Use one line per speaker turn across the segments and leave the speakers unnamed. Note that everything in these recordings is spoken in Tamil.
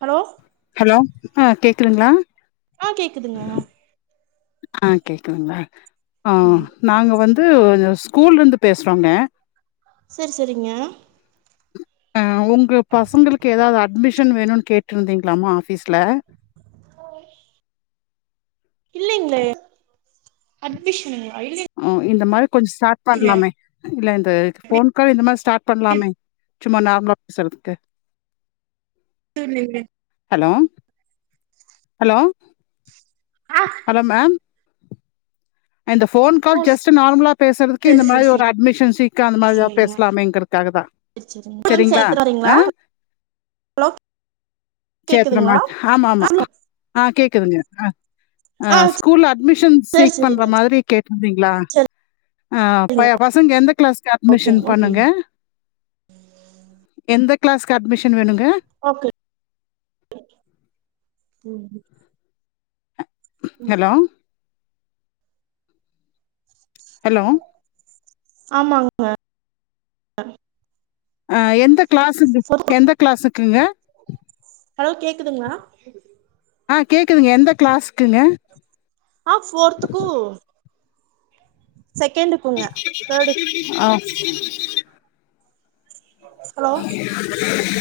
ஹலோ
ஹலோ ஆ கேக்குதுங்களா
ஆ கேக்குதுங்க
ஆ கேக்குதுங்ளா ஆ
ம்
நாங்க வந்தூ இந்த ஸ்கூலருந்து பேசுறோங்க
சேரி சேரிங்க
அ உங்க பசங்களுக்கு எதாவ்து அட்மிஷன் வேணுன் கேட்ருந்தீங்ளாமா ஆஃபீஸ்ல
ஆ இல்லைங்ளே அட்மிஷனுங்ளா இல்லைங்
ஆ இந்த மாரி கொஞ்ச ஸ்டாட் பண்லாமே இல்ல இந்த ஃபோன் கால் இந்த மாரி ஸ்டார்ட் பண்லாமே சும்மா நார்மலா பேசுறதுக்கு
ஆ நீங்ளே
ஹலோ ஹலோ
ஆ
ஹலோ மேம் அ இந்த ஃபோன்
ஓ
கால் ஜஸ்ட்டு நார்மலா பேசுறதுக்கு
சரி
இந்த
சரி
மாரி ஒரு
சரி
அட்மிஷன் சீக்கு அந்த மாரி எதா
சரிங்க
பேசலாமேங்கிறக்காக தா
சரி சரிங்க வந்து
செரிங்ளா
சேத்துறாறீங்களா
ஆ
ஹலோ கேக்குதுங்களா
சேக்குறனால் ஆமா ஆமா
ஆ
ஆ கேக்குதுங்க ஆ ஆ ஸ்கூல்ல அட்மிஷன்
சரி
சீக் பண்ற
சரிங்க
மாதிரி கேட்ருந்தீங்ளா ஆ பய
சரிங்க
பசங்க எந்த கிளாஸ்க்கு
ஓகே
அட்மிஷன்
ஓகேங்க
போட்ணுங்க எந்த கிளாஸ்க்கு அட்மிஷன் வேணுங்க
ஓகே ம்
ஹலோ ஹலோ.
ஆமாங்க
ஆ எந்த கிளாஸுக்கு எந்த கிளாஸுக்குங்க
ஹலோ கேக்குதுங்களா
ஆ கேக்குதுங்க எந்த கிளாஸ்குங்க
ஆ ஃபோர்த்துக்கு சகெண்டுக்
ஆ
ஹலோ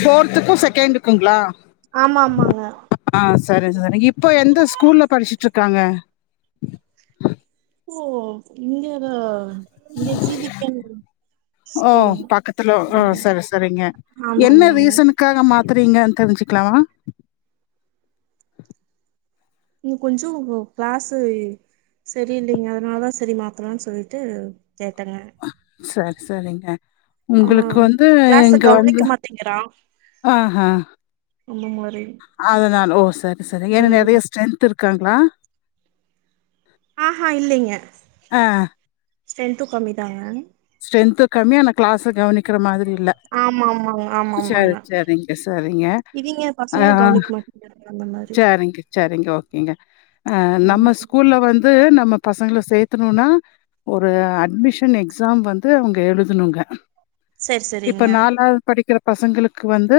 ஃபோர்த்துக்கு சகெண்டுக்குங்ளா
ஆமா ஆமாங்க
ஆ சரி சரி இப்ப எந்த ஸ்கூல்ல படிச்சுட்ருக்காங்க
ஓ இங்கதா இங்க ஜீ வி கான்வென்ட்
ஓ பக்கத்துல ஆ செரி செரிங்க என்ன
ஆமாமாங்க
ரீசன் க்காக மாத்தறீங்கன் தெரிஞ்சுக்கலாமா
ங்க கொஞ்சோ க்ளாஸ்ஸு செரி இல்லைங்க அதனால தா செரி மாத்தலான் சொல்லிட்டு கேட்டேங்க
செர் செரிங்க
அவ
உங்ளுக்கு வந்து
கிளாஸ
இங்க வந்து
கவனிக்க மாட்டேங்கிறா
ஆ ஹா
அந்த மாரி
அதனால ஓ சரி சரி ஏனா
ம்
நறைய ஸ்ட்ரென்த் இருக்காங்ளா
ஆ ஹா இல்லைங்க
ஆ
ஸ்ட்ரென்த்து கம்மி தாங்க
ஸ்ட்ரென்த்து கம்மி ஆனா க்ளாஸு கவனிக்கிற மாதிரி இல்ல
ஆமாமாங்க
சரி,
ஆமாமாங்க
சரிங்க, சரிங்க.
இவிங்க
ஆ
பசங்க கவனிக்க மா அந்த மாரி
சரிங்க, சரிங்க ஓகேங்க ஆ நம்ம
ம்
ஸ்கூல்ல வ ந்து நம்ம பசங்கள சேத்துணுனா ஒரு அட்மிஷன் எக்ஸாம் வந்து அவுங்க எழுதுணுங்க
சரி
இப்ப
சரிங்க
நாலா படிக்கிற பசங்களுக்கு வந்து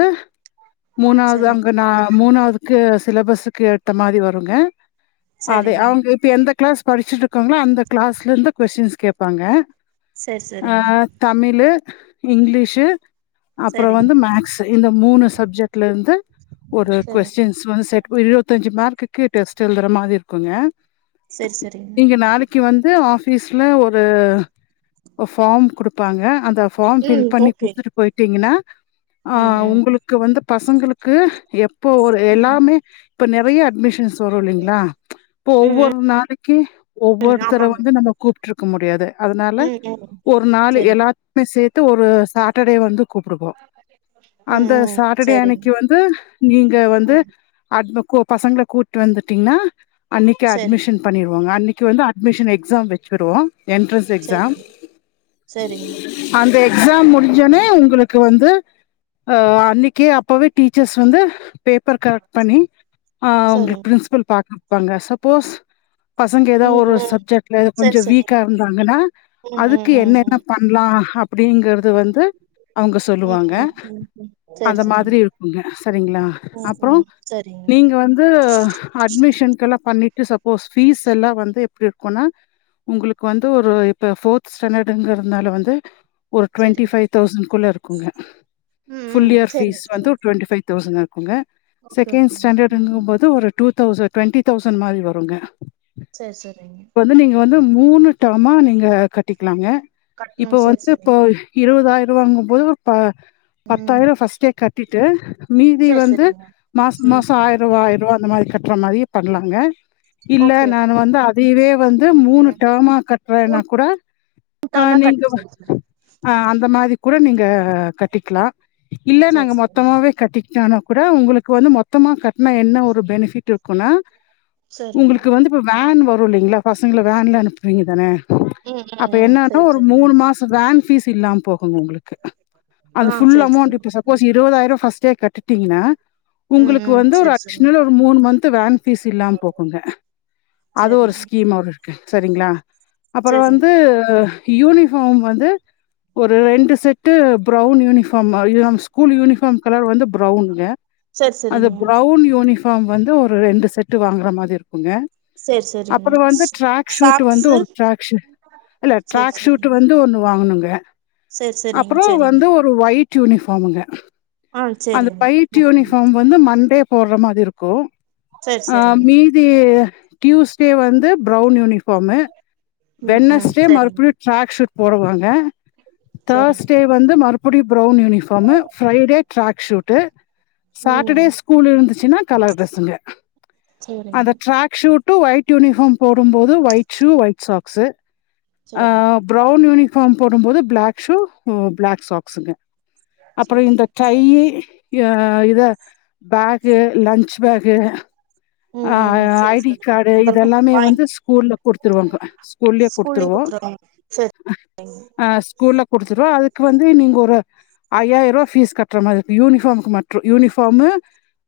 மூணாவ்து அங்க
சரிங்க
நா மூணாவ்து க்கு சிலபஸ்க்கு ஏத்த மாரி வருங்க அத
சரிங்க
அவுங்க ப்ப எந்த க்ளாஸ் படிச்சுட்ருக்காங்களோ அந்த க்ளாஸ்லந்து கொஸ்டின்ஸ் கேப்பாங்க
சரி
ஆ
சரிங்க
தமிழு இங்கிலீஷு அப்றோ
சரிங்க
வந்து மேக்ஸ்ஸு இந்த மூணு சப்ஜெக்ட் லருந்து ஒரு
சரிங்க
கொஸ்டின் ஸ் வந்து செட் இருவத்தஞ்சு மார்க்குக்கு டெஸ்ட் எழுதுற மாரி இருக்குங்க
சரி சரிங்க
நீங்க நாளை க்கி வந்து ஆஃபீஸ்ல ஒரு ஃபார்ம் குடுப்பாங்க அந்த ஃபார்ம் ஃபில்
ம்
பண்ணி
ஓகே
குட்த்துட்டு போயிட்டீங்கன்னா ஆ
ம் ம்
உங்ளு க்கு வந்து பசங்களுக்கு எப்போ ஒரு
ம் ம்
எல்லாமே இப்ப நறைய அட்மிஷன்ஸ் வரு இல்லைங்ளா இப்ப
ம்
ஒவ்வொரு நாளைக்கு
ம்
ஒவ்வொருத்தர
ஆமாங்க
வந்து நம்ம கூப்ட்ருக்க முடியாது அதனால
ம் ம்
ஒரு நாள்
சரி
எல்லா மே சேத்து ஒரு சாட்டர்டே வந்து கூப்டுப்போ
ம்
அந்த
ம்
சாட்டர்டே
சரிங்க
அன்னக்கி வந்து நீங்க வந்து
ம்
அட்மகு பசங்கள கூட்டு வந்துட்டீங்கன்னா அன்னக்கே
சரிங்க
அட்மிஷன் பண்ணிருவாங்க அன்னக்கி வந்து அட்மிஷன் எக்ஸாம் வச்சுருவோ என்ட்ரன்ஸ் எக்ஸாம்
செரிங்க
அந்த எக்ஸாம் முடிஞ்சோனே உங்களுக்கு வந்து ஆ அன்னைக்கே அப்பவே டீச்சர்ஸ் வந்து பேப்பர் கரெக்ட் பண்ணி ஆ உங்களுக்கு
சரிங்க
பிரின்ஸ்பல் பாத்துருப்பாங்க சப்போஸ் பசங்க எதோ
ம்
ஒர்ரொரு
ம்
சப்ஜெக்ட்ல
சரி
கொஞ்சோ
சரிங்க
வீக்கா இருந்தாங்கன்னா
ம் ம்
அதுக்கு
ம்
என்னென்ன
ம்
பண் லா அப்டிங்கறது வந்து அவுங்க
ம்
சொல்லுவாங்க
ம் ம் ம் சரி
அந்த
சரிங்க
மாதிரி இருக்குங்க சரிங்களா
ம்
அப்றோ
ம் சரிங்க
நீங்க வந்து அட்மிஷன்கெல்லா பண்ணிட்டு சப்போஸ் ஃபீஸ்ஸெல்லா வந்து எப்டி இருக்குன்னா உங்ளுக்கு வந்து ஒரு இப்ப ஃபோர்த் ஸ்டாண்டட்டுங்கறனால வந்து ஒரு டுவெண்ட்டி
சரிங்க
ஃபைவ் தௌசண்ட் குள்ள இருக்குங்க
ம்
ஃபுல்
ம்
இயர் ஃபீஸ்
சரிங்க
வந்து ஒரு
சரிங்க
டுவெண்டி ஃபைவ் தௌசண்ட் குங்க
ஓகே
செகெண்ட்
ஓகேங்க ம்
ஸ்டாண்டட்டுங்கம்போது ஒரு டூ தௌசண்ட் டுவெண்ட்டி தௌசண்ட் மாரி வருங்க
செர் செரிங்க
ப்ப வந்து நீங்க வந்து மூணு டேர்மா நீங்க கட்டிக்லாங்க
கட்டணம்
இப்ப
சரி
வந்து இப்ப
சரிங்க
இருவதாயிராவாங்கம்போது ஒரு ப
ம்
பத்தாயிரோ ஃபர்ஸ்ட்டே கட்டிட்டு மீதி
சரி
வந்து
சரிங்க
மாச
ம்
மாசோ ஆயருவா ஆயருவா அந்த மாரி கட்ற மாரி பண்லாங்க இல்ல
ஓகே
நானு
ஓகேங்க
வந்து அதையவே வந்து
ம்
மூணு
ம்
டேம்மா கட்டுறேன்னா கூட ஆ
கூப்ட்டோம்னா கட்
நீங்க
சரி சரி
ஆ அந்த மாரி கூட நீங்க கட்டிக்கலா இல்ல
சரி
நாங்க
சரிங்க
மொத்தமாவே கட்டிக் டான கூட உங்களுக்கு வந்து மொத்தமா கட்டுனா என்ன ஒரு பெனிஃபிட் இருக்குனா
சரிங்க
உங்களுக்கு வந்து இப்ப வேன் வரு இல்லைங்களா பசங்கள வேன்ல அனுப்புவீங்க தானே
ம் ம்
அப்ப
ம்
என்னான்னா
சரி
ஒரு
சரிங்க
மூண் மாஸ் வேன் ஃபீஸ் இல்லாம போகுங் உங்களுக்கு அது
ஆ
ஃபுல்
சரி
அமௌண்ட்
சரிங்க
ஃபீச சப்போஸ் இருபதாயிரோ ஃபர்ஸ்ட்டே கட்டிட்டீங்கனா
ம்
உங்களுக்கு
ம்
வந்து ஒரு
செரி
அட்ஷனல் ஒரு மூண் மந்த் வேன் பீஸ் இல்லாம போகுங்க அது ஒரு
செரிங்
ஸ்கீம் மார் இருக்கு சரிங்களா அப்றோ வந்து
செரிங்க
து யூனிஃபார்ம் வந்து ஒரு ரெண்டு set brown uniform [unintelligible] school uniform colour வந்து ப்ரௌனுங்க
செரிங் செரி
அந்த
செரிங்க
ப்ரௌன் யூனிப் ஃபார்ம் வந்து ஒரு ரெண்டு செட்டு வாங்குற மாரி இருக்குங்க
செரி செரிங்க
அப்புறோ வந்து ட்ராக் ஷூட்டு வந்து
சாக்ஸு
ஒரு ட்ராக் ஷுட் இல்ல
செரி
ட்ராக் ஷூட்டு
செரிங்க
வந்து ஒண்ணு வாங்கனுங்க
செரி செரிங்
அப்புறோ
செரிங்க
வந்து ஒயிட் யூனிஃபார்முங்க
ஆ
அந்த
செரிங்க
பயிட்
ஓகேங்க
யூனிஃபார்ம் வந்து மண்டே போட்ற மாரி இருக்கு
செரி
ஆ
செரிங்க
மீ தி டியூஸ்டே வந்து ப்ரௌன் யூனிஃபார்மு
ம் ம்
வெனஸ்டே
செரிங்க
மறுபடியு டராக் ஷூட் போடுவாங்க தேட்ர்ஸ்
செரிங்க
டே வந்து மறுபடியு brown uniform Friday track suit Saturday
ம்
ஸ்கூல் இருந்துச்சுன்னா கலர் ட்ரெஸ்ஸுங்க அந்த
செரிங்க
track suit to white uniform போடும்போது ஒயிட் ஷூ ஒயிட் சாக்ஸு ஆ
செரிங்க
ப்ரௌவுன் யூனிஃபார்ம் போடும்போது பிளாக் ஷூ பிளாக் சாக்ஸுங்க அப்புறோ இந்த
செரிங்க செரி
டையி ய‌ இத பேகு லஞ்ச் பேகு
உம் உம் சேரி
ஐடி
சேரி
கார்டு
அதெல்லா
இதெல்லாமே
பாய்
வந்து ஸ்கூலில் கொடுத்துருவாங்க
ஸ்கூல்லயே குடுத்துருவாங்க செர்
அ ஸ்கூல்ல குடுத்துருவோ அதுக்கு வந்து நீங்க ஒரு ஐயாயிர ரூபா ஃபீஸ் கட்டுற மாரி ருக்கு யூஃப்பாமுக்கு மட்று யூனிஃபாம்மு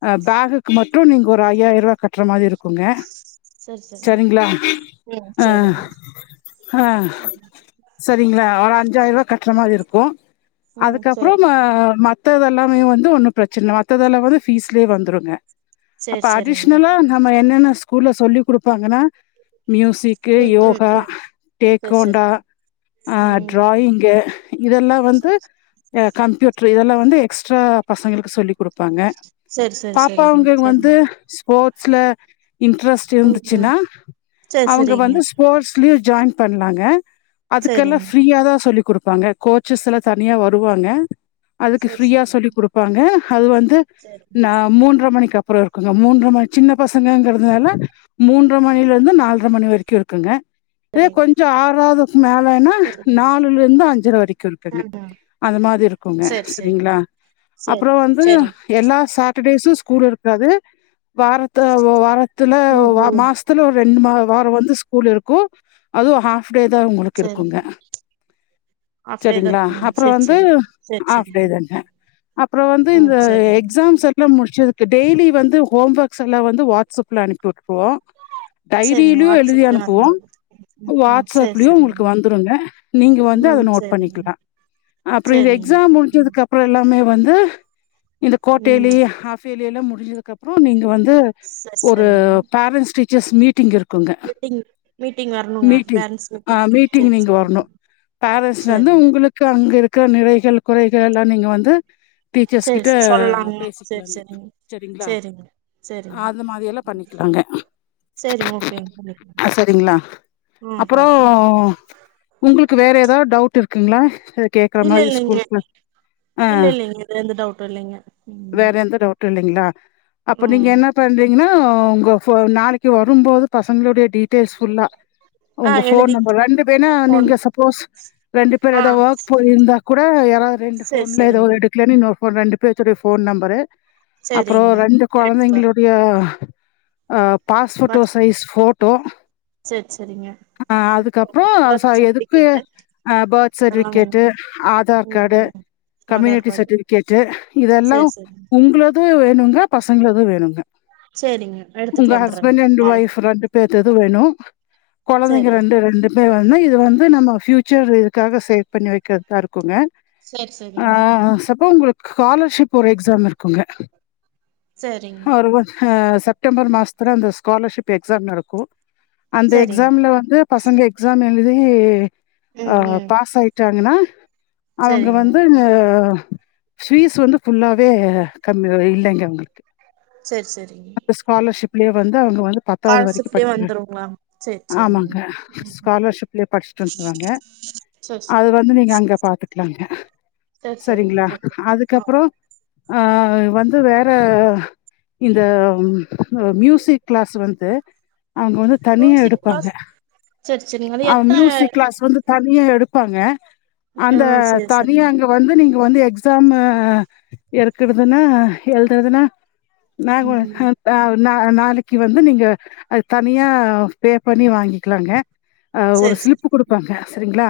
ஆ பேகுக்கு மட்டு நீங்க ஒரு ஐயாயிர ரூபா கட்டுற மாரி இருக்கு கொங்க
செரி செரிங்க
சரிங்களா
ம்
ஹ
செரிங்க [unintelligible]
சரிங்களா ஆலா அஞ்சாயிர ரூபா கட்டுற மாரி இருக்கு
ம் செரி
அதுக்கப்புறோம மத்தது எல்லாமே வந்து ஒன்னு பிரச்சனல்ல மத்தது எல்லாமே வந்து பீஸ்லே வந்துருங்க
செரி
அப்ப அடிஷ்
செரிங்க
னலா நம்ம என்னென்ன ஸ்கூல்ல சொல்லி குடுப்பாங்கன்னா மியூசிக்கு
ம் ம்
யோகா
ம் செரி
டேக்கோண்டா
செரிங்க
ஆ
ம்
டிராயிங்கு இதெல்லா வந்து
செரி
கம்ப்யூட்ரு இதெல்லா வந்து எக்ஸ்ட்ரா பசங்களுக்கு சொல்லி குடுப் பாங்க
செரி
பாப்பா
செரிங்க
அவுங்களுக்கு வந்து
சரிங்க
ஸ்போர்ட்ஸ்ல இன்டெரஸ்ட்
ம் ம்
இருந்துச்சுன்னா
செரி
அவுங்க
செரிங்க
வந்து ஸ்போர்ட்ஸ்லயு ஜாயின் பண்ணாங்க அதுக்கெல்லா
செரிங்க
ஃப்ரீயா தா சொல்லி குடுப்பாங்க கோச்சஸ்லா தனியா வருவாங்க அதுக்கு
செரி
ஃப்ரீயா
செரி
சொல்லி குடுப்பாங்க அது வந்து நா
செரி
மூண்ற மணிக்கப்புறோ இருக்குங்க மூண்ற மணி சின்ன பசங்கங்கறதுனால மூண் ற மணிலருந்து நால்டர மணி வரைக்கு இருக்குங்க இதே கொஞ்சோ ஆறாது மேலனா
செரிங்க செரிங்க
நாலுல இருந்து அஞ்சரை வரைக்கு இருக்குங்க
ம் ம்
அது மாரி இருக்குங்க
செரி
செரிங்களா
செரிங்க செரி
அப்புறோ வந்து
செரி
ஏனா சாட்டர்டேஸு ஸ்கூல் இருக்காது வாரத்த ஒ வாரத்துல
ம்
வா
ம்
மாஸ் த்துல ரெண்டு நாள் வார வந்து ஸ்கூல் இருக்கு அதுவு ஹா ஃப்டேதா உங்ளுக்
செரி
இருக்குங்க
ஆஃப்டே தா
சரிங்ளா
இருக்குங்க
அப்புறோ
செரி
வந்து
செரி செரி செரி
ஆஃப்டேதாங்க அப்புறோ வந்து
ம்
இந்த
செரிங்க
எக்ஸாம்ஸ ல முடிச்சதுக்கு டெய்லி வந்து ஹோம் ஒர்க்ஸ் எல்லா வந்து வாட்ஸ்அப்ல அனுப்பி உட்ருவோ
செரிங்க
டைரீல்யு எழுதி
வாட்ஸ்அப்லயே
அனுப்புவோ
வந்துரு ம் ம் செரி
வாட்ஸ்அப்லியு உங்ளுக்
செரிங்க
வந்துருங்க நீங்க வந்து அத
ம்
நோட்
செரிங்க
பண்ணிக்கிலா அப்றோ இந்த
செரிங்க
எக்ஸாம்
ம்
முட்ஞ்சதுக்கப் ப்றோ எல்லாமே வந்து இந்த கோட்டேலி
ம்
ஹாஃபேலி எல்லா முடிஞ்சதுக்கப்றோ நீங்க வந்து
செரி
ஒரு
செரிங்க
பேரண்ஸ் டீச்சர்ஸ் மீட்டிங் இரு குங்க
மீட்டிங் மீட்டிங் வரணுங்க
மீட்டிங்
பேரண்ட்ஸ்
ஆ மீட்டிங்
செரி
நீங்க
செரிங்க
வர்ணு பேரன்ஸ் வந்து
செரிங்க
உங்களுக்கு அங்க இருக்குற நிறைகள் குறைகள் எல்லா நீங்க வந்து டீச்சர்ஸ்
சேரி
கிட்ட
சேரி சொல்லலாங்க சேரி
பேசிக்கிலாங்க
சேரிங்க
செரிங்ளா
சேரிங்க சேரிங்க
அது மாரி எல்லா பண்ணிக்கிலாங்க
சேரி ஓகேங்க பண்ணிக்கலாங்க
அ சரிங்ளா
ம்
அப்புறோ
பாக்கலாங்க
உங்ளுக்கு வேற எதா டவுட் இருக்குங்ளா கேக்ற
இல்ல
மாரி
இல்லைங்க
ஸ்கூல்க்கு ஆ
இல்ல இல்லைங்க இதுல எந்த டவுட்டு இல்லைங்க ம்
வேற எந்த டவ் ட்டு இல்லைங்ளா அப்போ நீங்க
ம்
என்ன பண்றீங்ன்னா உங்க ஃபோ நாளைக்கு வரும்போது பசங்ளுடைய டீட்டெய்ல்ஸ் ஃபுல்லா
ஆ
உங்க ஃபோன்
எழுதிட்டு
நம்பர் ரெண்டு பேர்னா
ஃபோன்
நீங்க சப்போஸ் ரெண்டு பேர்
ஆ
எதா ஒர்க் போயிருந்தா கூட யாரா ரெண்டு
சேரி
ஃபோன்ல எதோ
சேரிங்க
ஒரு எடுக்கலனு இன்னொரு ஃபோன் ரெண்டு பேத்தொடைய ஃபோன் நம்பரு
செரிங்க
கொழந்தைங்களுடைய அ பாஸ்ஃபோட்டோ
பர்த்
சைஸ் ஃபோட்டோ
சேரி சேரிங்க
அ அதுக்கப்றோ அ
பர்த்
சா எதுக்கு
சர்டிஃபிகேட்டு
ஆ பர்த்
அதெல்லா வேணு
சர்டிவிகேட்டு ஆதார்
ம்
காடு
ம் ஆதார்
கம்யூனிட்டி
கார்டு
சர்டிவிகேட்டு் இதெல்லாம்
சேரி சேரிங்க
உங்ள து வேணுங்க பசங்ளது வேணுங்க
சேரிங்க எடுத்துட்டு
உங்க
வந்துர்றேங்க
ஹஸ்பண்டு அண்ட் ஒய்ஃப்
நாளைக்கு
ரெண்டு பேத்தெது வேணு கொழந்தைங்க
சேரிங்க
ரெண்டு ரெண்டு மே வந்து இது வந்து நம்ம ஃபியூச்சரு இதுக்காக சேவ் பண்ணி வைக்கற்கா இரு குங்க
சேரி
அ
சேரிங்க
சப்போ உங்ளுக் காலர்ஷிப் ஒரு எக்ஸாம் இருக்குங்க
சரிங்
ஒருவ அ செப்டம்பர் மாஸ்த்துல அந்த ஸ்காலர்ஷிப் எக்ஸாம் நடக்கு அந்த
சேரிங்க
எக்ஸாம்ல வந்து பசங்க எக்ஸாம் எழுதி அ
ம் ம்
பாஸ் ஆய் ட்டாங்கனா அவுங்க
சரிங்க
வந்து ஃபீஸ் வந்து ஃபுல்லாவே கம்மிதா இல்லைங்க அவுங்குளுக்கு
சேர் செரிங்
ஸ்காலர்ஷிப்லே வந்து அவுங்க வந்து பத்தாவ்து வரைக்கு
காலசிப்லயே
படிக்முயாது
வந்துருங்களா சரி சரிங்க
ஆமாங்க ஸ்காலர்ஷிப்லே பட்ஸ் டொல்த்வாங்க
சரி சரி
அது வந்து நீங்க அங்க பாத்துக்லாங்க
சரி சரிங்க
சரிங்ளா
ஓகே ஆ
அதுக்கப்றோ ஆ வந்து வேற இந்த மியூசிக் கிளாஸ் வந்து அவுங்க வந்து தனியா
மியூசிக்
எடுப்பாங்க
கிளாஸ் சரி சரிங்க அது
அ
எத்தன
மியூசிக் கிளாஸ் வந்து தனியா எடுப்பாங்க
ஆ
அந்த
சரி
தனியா
சரிங்க
அங்க வந்து நீங்க வந்து எக்ஸ் சாமு எருக்கறுதுனா எல்தரதுனா நாங்வ
ம்
ஹ
ம்
ஆ நா நாளைக்கு வந்து நீங்க அது தனியா பே பண்ணி வாங்கிக்கலாங்க ஆ ஒரு
சரி சரி
ஸ்லிப்பு குடுப்பாங்க சரிங்ளா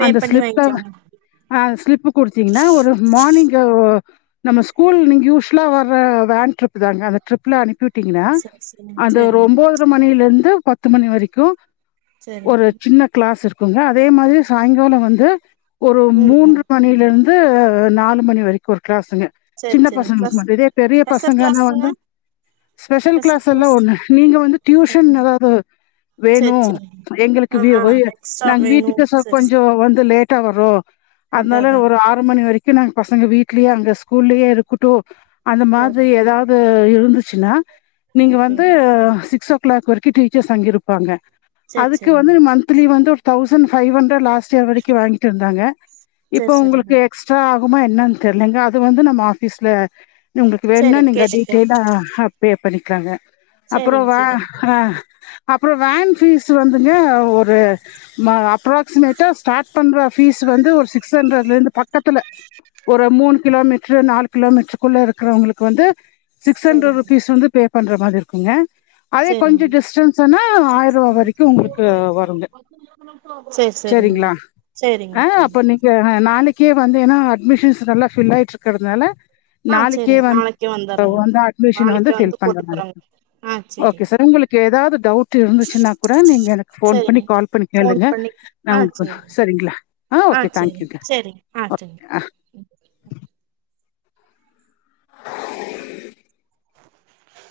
பே
அந்த
பண்ணி
ஸ்லிப்ப
வாங்கிக்கலாங்க
ஆ ஸ்லிப்பு குடுத்தீங்கன்னா ஒரு மார்னிங்கு நம்ம ஸ்கூல் நீங்க யூ ஷ்லா வர்ற வேன் ட்ரிப்தான அந்த ட்ரிப்ல அனுப்பி விட்டீங்கன்னா
சரி சரிங்க
அது ஒரு
சரிங்க
ஒன்பதர ம ணிலந்து பத்து மணி வரைக்கு ஒரு
சரிங்க
சின்ன கிளாஸ் இருக்குங்க அதே மாரி சாய்ங்காலோ வந்து ஒரு
ம்
மூன்ற
ம்
மணிலந் து நாலு மணி வரைக்கு ஒரு கிளாஸுங்க
சரி
சின்ன பசங்களுக்கு மட்டு இதே பெரிய பசங்கனா
ங்க
ஸ்பெஷல் கிளாஸ் எல்லா ஒண்ணு நீங்க வந்து டியூஷன்
சரிங்க
எதாவது வேணு
சரி சரிங்க
எங்களுக்கு
ஆ
வீ
ஆ
வீ
எக்ஸ்ட்ரா
நாங்க
வேணு
வீட்டுக்கு ஒச
சரி
கொஞ்சோ வந்து லேட்டா வரோ
அதா
அதனால
அதாங்க
ஒரு ஆறு மணி வரைக்கு நாங்க பசங்க வீட்லயே அங்க ஸ்கூல்லயே இருக்கட்டு அந்த மாதிரி
சரிங்க
எதாவது இருந்துச்சுனா நீங்க
ஓகே
வந்து சிக்ஸ் ஓ கிளாக் வரைக்கு டீச்சர்ஸ் அங்கிருப்பாங்க
சரி
அதுக்கு வந்து
சரிங்க
மந்த்லி வந்து ஒரு thousand five hundred last year வரைக்கு வாங்கிட்டு இருந்தாங்க இப்ப
சேர் சேரிங்க
உங்களுக்கு எக்ஸ் ட்ரா ஆகுமா என்னனு தெரிலங்க அது வந்து நம்ம ஆஃபீஸ்ல உங்களுக்கு வேணுனா
சேரிங்
நீங்க
கேட்டுக்லா
அ ஹ அப்டியே பண்ணிக்கிக்கலாங்க அப்றோ
சேரிங்
வா
சேரிங்
அ அப்றோ வேன் ஃபீஸ் வந்துங்க ஒரு ம அப்ராக்சிமேட்டா ஸார்ட் பண்ணுற ஃபீஸ் வந்து ஒரு சிக்ஸ் ஹன்ட்ரலருந்து பக்கத்துல ஒரு மூணு கிலோமீட்ரு நாலு கிலோமீட்ருக்குள்ள இருக்கிறவங்களுக்கு வந்து சிக்ஸ் ஹண்ட்ரட்
சேரிங்
ருப்பீஸ் வந்து பே பண்ற மாரி இருக்குங்க அதே கொஞ்சோ
சேரிங்க
டிஸ்டன்ஸ்ன்னா ஆயிருவா வரைக்கு உங்களுக்கு வருங்க
சேர் சேரிங்க
செரிங்ளா
சேரிங்க
ஆ
ஓகேங்க
அப்ப நீ ங்க நாளைக்கே வந்து ஏனா அட்மிஷன்ஸ்துல்லா ஃபில் ஆயிட்டு இருக்கிறதுனால
ஆ
நாளைக்கே
சேரிங்க
வ
நாளைக்கே வந்துர்றேங்க
ந்து அட்மிஷன வந்து
நாளைக்கே
பீல் பண்ற
போட்டு
மாரி
போறேங்க ஆ
ஓகே
சேரிங்க
சார் உங்களுக்கு எதாவது டவுட் வந்துச்சுனா கூட நீங்க எனக்கு ஃபோன் பண்ணி
சேரிங்க
கால் பண்ணி
ஃபோன்
கேளுங்க
பண்ணி
நா
ஆ
உங்கு
சேரிங்க
சரிங்ளா ஆ ஓகே
சேரிங்க
தேங்க்யூங்க
சேரிங்க ஆ சேரிங்க
ஓகே அ
ம் ஆஹ்